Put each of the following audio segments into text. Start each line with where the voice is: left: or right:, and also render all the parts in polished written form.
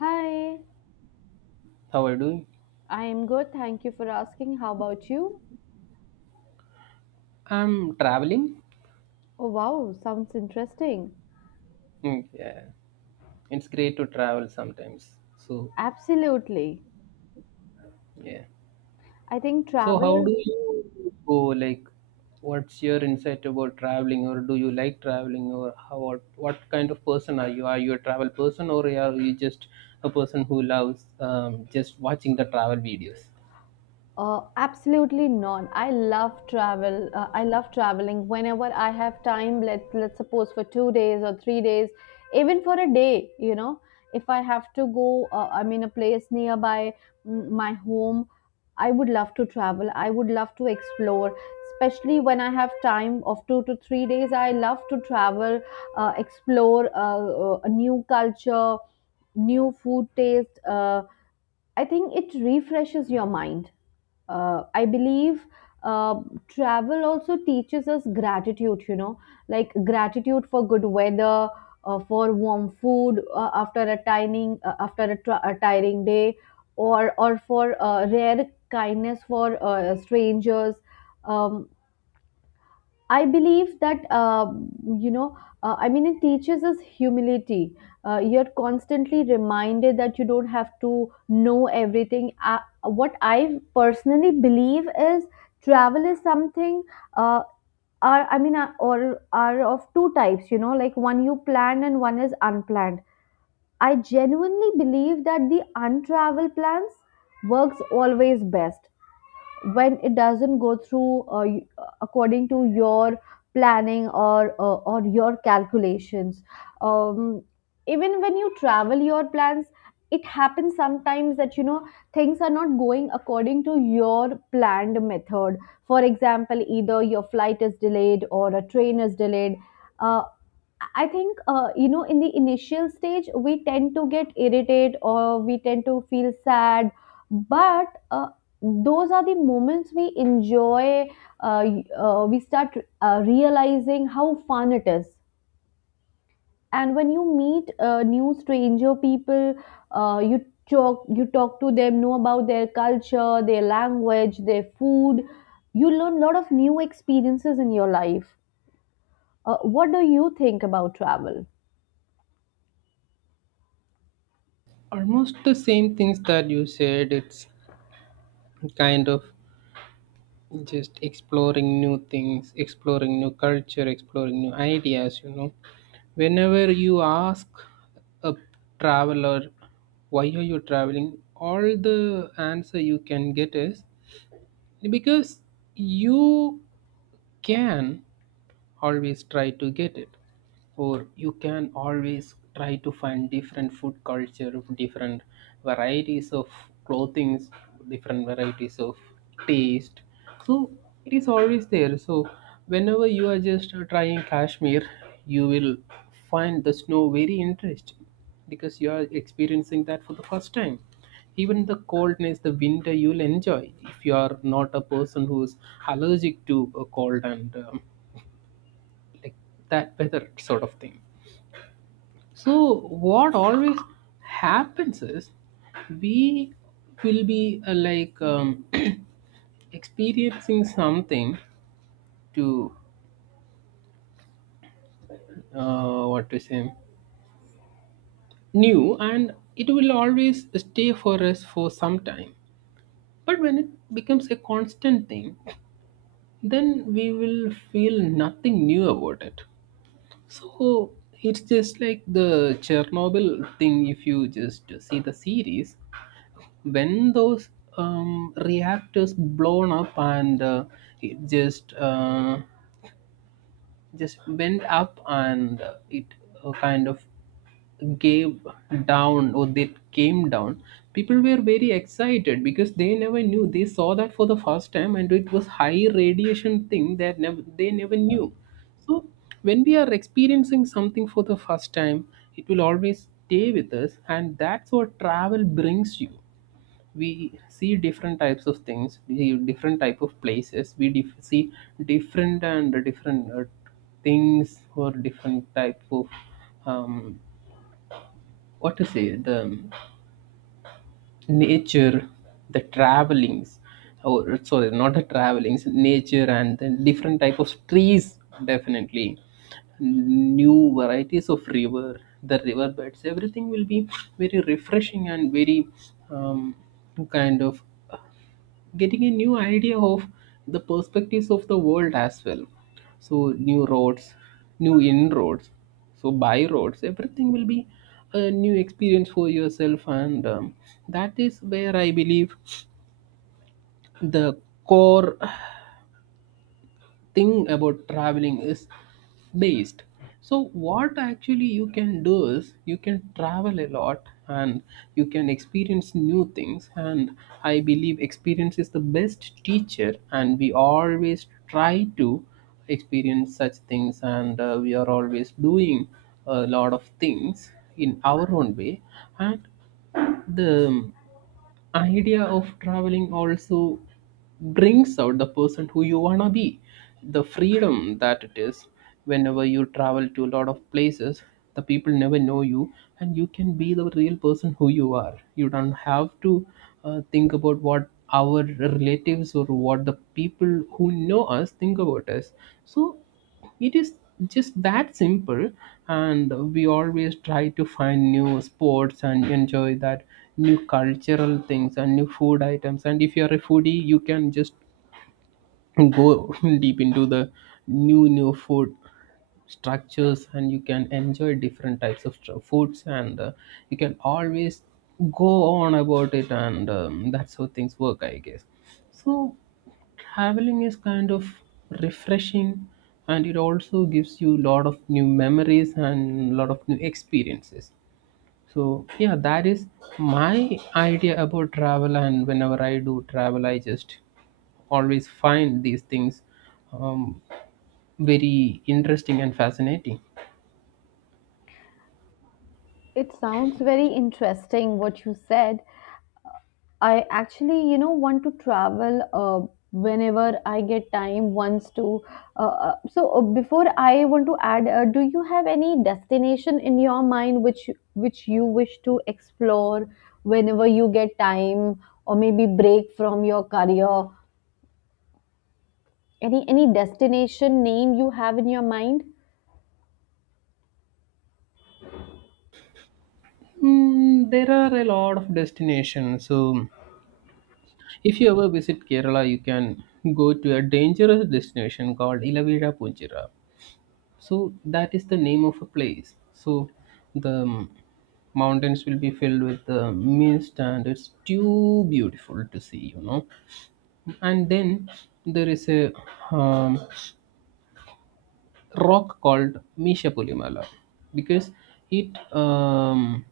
left: Hi.
right: How are you doing?
left: I am good. Thank you for asking. How about you?
right: I'm traveling.
left: Oh, wow, sounds interesting.
right: Mm, yeah, it's great to travel sometimes. So,
left: Absolutely.
right: yeah.
left: I think
right: So,
left: travel
right: how
left: is.
right: do you go? Like, what's your insight about traveling, or do you like traveling, or how? What kind of person are you? Are you a travel person, or are you just a person who loves just watching the travel videos?
left: Absolutely not. I love travel. I love traveling whenever I have time. Let's suppose for 2 days or 3 days, even for a day. You know, if I have to go, I'm in a place nearby my home. I would love to travel. I would love to explore, especially when I have time of 2 to 3 days. I love to travel, explore a new culture, new food taste. I think it refreshes your mind. I believe uh, travel also teaches us gratitude, you know, like gratitude for good weather, for warm food after a tiring a tiring day, or for rare kindness for strangers. Um, I believe that you know. I mean, it teaches us humility. You're constantly reminded that you don't have to know everything. What I personally believe is travel is something. Uh, or are of two types. You know, like one you plan and one is unplanned. I genuinely believe that the untravel plans works always best when it doesn't go through according to your planning or your calculations. um, Even when you travel your plans, it happens sometimes that you know things are not going according to your planned method. For example, either your flight is delayed or a train is delayed. uh, I think, you know, in the initial stage, we tend to get irritated or we tend to feel sad. But those are the moments we enjoy. We start realizing how fun it is. And when you meet new stranger people, you talk to them, know about their culture, their language, their food. You learn a lot of new experiences in your life. What do you think about travel?
right: Almost the same things that you said. It's kind of just exploring new things, exploring new culture, exploring new ideas. Whenever you ask a traveler, why are you traveling, all the answer you can get is, because you can always try to get it, or you can always try to find different food culture, different varieties of clothings, different varieties of taste. So it is always there. So whenever you are just trying Kashmir, you will find the snow very interesting because you are experiencing that for the first time. Even the coldness, the winter, you'll enjoy if you are not a person who's allergic to a cold, and like that weather sort of thing. So what always happens is, we will be like, experiencing something to, what to say, new, and it will always stay for us for some time. But when it becomes a constant thing, then we will feel nothing new about it. So it's just like the Chernobyl thing. If you just see the series, when those reactors blown up, and it just went up, and it, kind of, gave down, or they came down, people were very excited because they never knew, they saw that for the first time, and it was high radiation thing that never they never knew. So when we are experiencing something for the first time, it will always stay with us, and that's what travel brings you. We see different types of things, we see different type of places, we see different and different things, or different type of, um, what to say, the nature, the travelings, or sorry, not the travelings, nature. And then different type of trees, definitely new varieties of river, the river beds, everything will be very refreshing and very, um, kind of getting a new idea of the perspectives of the world as well. So new roads, new inroads, so by roads, everything will be a new experience for yourself, and that is where I believe the core thing about traveling is based. So what actually you can do is, you can travel a lot, and you can experience new things, and I believe experience is the best teacher, and we always try to experience such things. And we are always doing a lot of things in our own way. And the idea of traveling also brings out the person who you wanna be, the freedom that it is. Whenever you travel to a lot of places, the people never know you, and you can be the real person who you are. You don't have to think about what our relatives or what the people who know us think about us. So it is just that simple. And we always try to find new sports and enjoy that, new cultural things and new food items. And if you are a foodie, you can just go deep into the new food structures, and you can enjoy different types of foods. And you can always go on about it. And that's how things work, I guess. So traveling is kind of refreshing, and it also gives you a lot of new memories and a lot of new experiences. So yeah, that is my idea about travel. And whenever I do travel, I just always find these things um, very interesting and fascinating.
left: It sounds very interesting what you said. I actually want to travel whenever I get time once to. So before I want to add, do you have any destination in your mind which you wish to explore whenever you get time or maybe break from your career? Any destination name you have in your mind?
right: Mm, there are a lot of destinations. So if you ever visit Kerala, you can go to a dangerous destination called Ilavira Punjira. So that is the name of a place. So the mountains will be filled with the mist, and it's too beautiful to see. And then there is a, um, rock called Mishapulimala, because it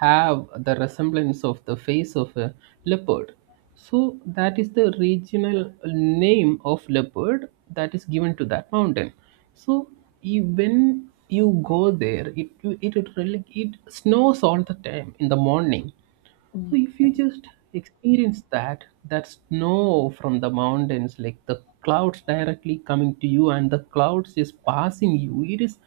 right: have the resemblance of the face of a leopard. So that is the regional name of leopard that is given to that mountain. So when you go there, it, really, it snows all the time in the morning. So if you just experience that snow from the mountains, like the clouds directly coming to you and the clouds just passing you, it is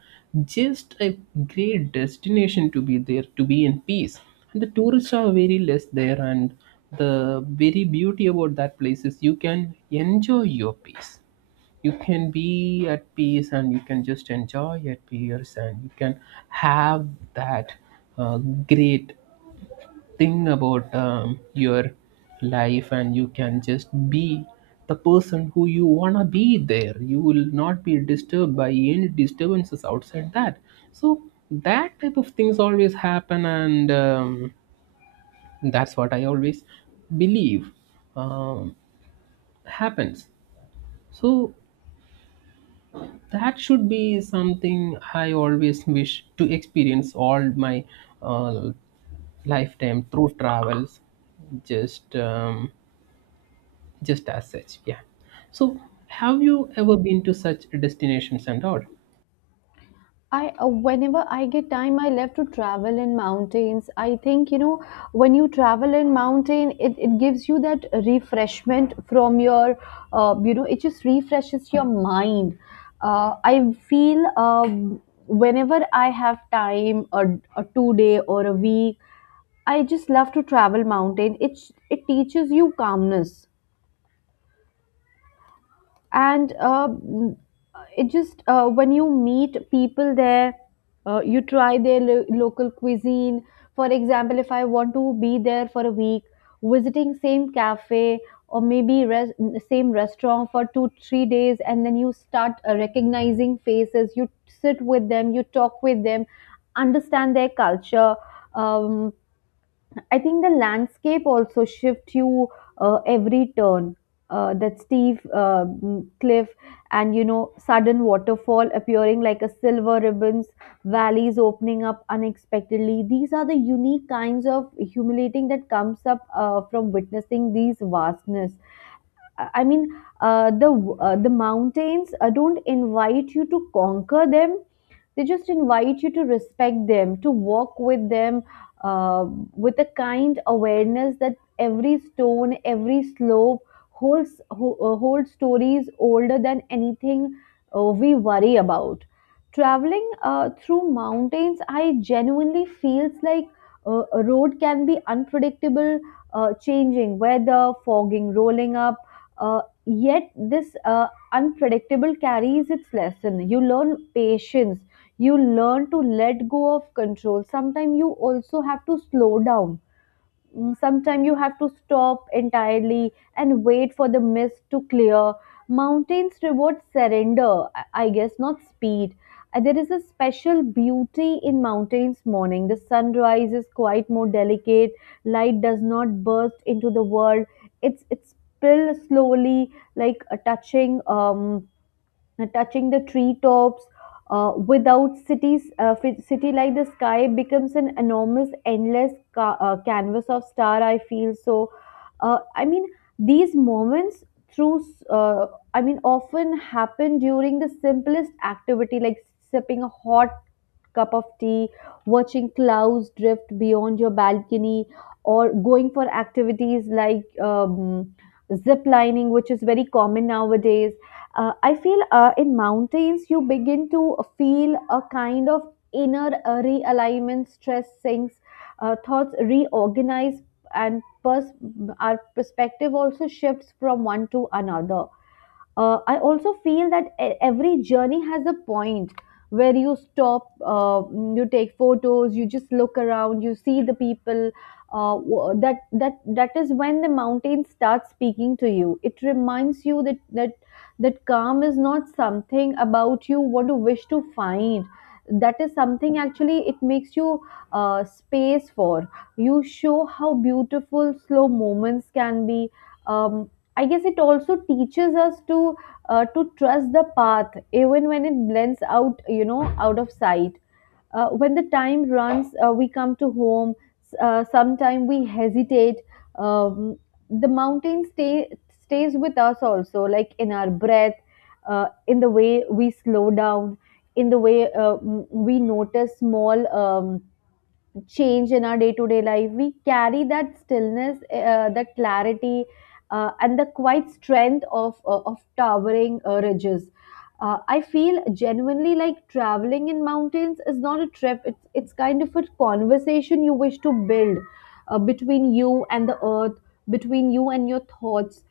right: just a great destination to be there, to be in peace. And the tourists are very less there, and the very beauty about that place is, you can enjoy your peace, you can be at peace, and you can just enjoy at peace. And you can have that great think about your life, and you can just be the person who you want to be there. You will not be disturbed by any disturbances outside that. So that type of things always happen, and that's what I always believe um, happens. So that should be something I always wish to experience all my uh, lifetime through travels, just um, just as such, yeah. So have you ever been to such destinations and all?
left: I whenever I get time, I love to travel in mountains. I think, you know, when you travel in mountain, it gives you that refreshment from your, you know, it just refreshes your mind. I feel whenever I have time, a 2 day or a week, I just love to travel mountain. It teaches you calmness and it just, when you meet people there, you try their local cuisine. For example, if I want to be there for a week visiting same cafe, or maybe same restaurant for 2 3 days, and then you start recognizing faces. You sit with them, you talk with them, understand their culture. um, I think the landscape also shift you every turn. That steep cliff, and you know sudden waterfall appearing like a silver ribbons, valleys opening up unexpectedly. These are the unique kinds of humiliating that comes up from witnessing these vastness. I mean, uh, the the mountains don't invite you to conquer them. They just invite you to respect them, to walk with them uh, with a kind awareness that every stone, every slope holds holds stories older than anything we worry about. Traveling through mountains, I genuinely feels like a road can be unpredictable. Changing weather, fogging rolling up, uh, yet this unpredictable carries its lesson. You learn patience, you learn to let go of control. Sometimes you also have to slow down, sometimes you have to stop entirely and wait for the mist to clear. Mountains reward surrender, I guess, not speed. There is a special beauty in mountains morning. The sunrise is quite more delicate. Light does not burst into the world. It's still slowly, like touching touching the treetops. Without cities, city, like the sky becomes an enormous, endless canvas of star. I feel so. I mean, these moments through, s- uh, I mean, often happen during the simplest activity, like sipping a hot cup of tea, watching clouds drift beyond your balcony, or going for activities like um, zip lining, which is very common nowadays. I feel in mountains you begin to feel a kind of inner realignment. Stress sinks, thoughts reorganize, and our perspective also shifts from one to another. I also feel that every journey has a point where you stop, you take photos, you just look around, you see the people. That that is when the mountain starts speaking to you. It reminds you that that calm is not something about you what you wish to find. That is something actually it makes you space for. You show how beautiful slow moments can be. Um, I guess it also teaches us to trust the path even when it blends out, you know, out of sight. When the time runs, we come to home, sometime we hesitate. um, the stays with us also, like in our breath, in the way we slow down, in the way we notice small um, change in our day-to-day life. We carry that stillness, the clarity, and the quiet strength of towering ridges. I feel genuinely like traveling in mountains is not a trip. It's kind of a conversation you wish to build, between you and the earth, between you and your thoughts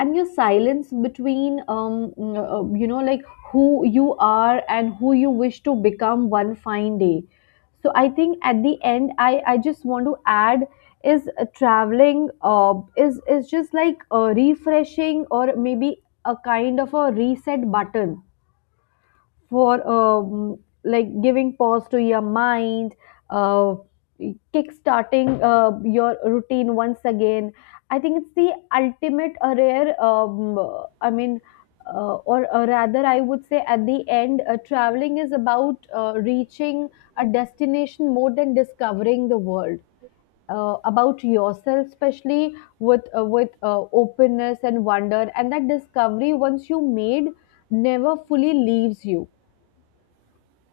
left: and your silence, between you know, like who you are and who you wish to become one fine day. So I think, at the end, I just want to add is, traveling is just like refreshing, or maybe a kind of a reset button for, like, giving pause to your mind, uh, kick-starting your routine once again. I think it's the ultimate rare I mean or rather I would say, at the end, traveling is about reaching a destination more than discovering the world, about yourself, especially with openness and wonder. And that discovery, once you made, never fully leaves you.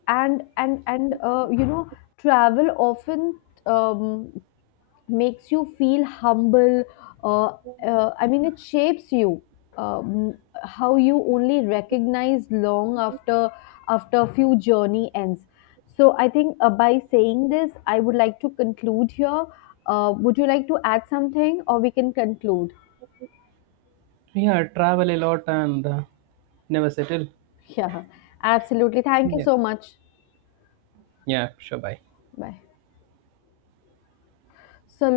left: And you know, travel often um, makes you feel humble. uh, I mean, it shapes you, um, how you only recognize long after a few journey ends. So I think, by saying this, I would like to conclude here. Would you like to add something, or we can conclude?
right: Yeah, travel a lot, and never settle.
left: Yeah, absolutely. Thank you
right: Yeah.
left: so much.
right: Yeah, sure, bye.
left: Bye. So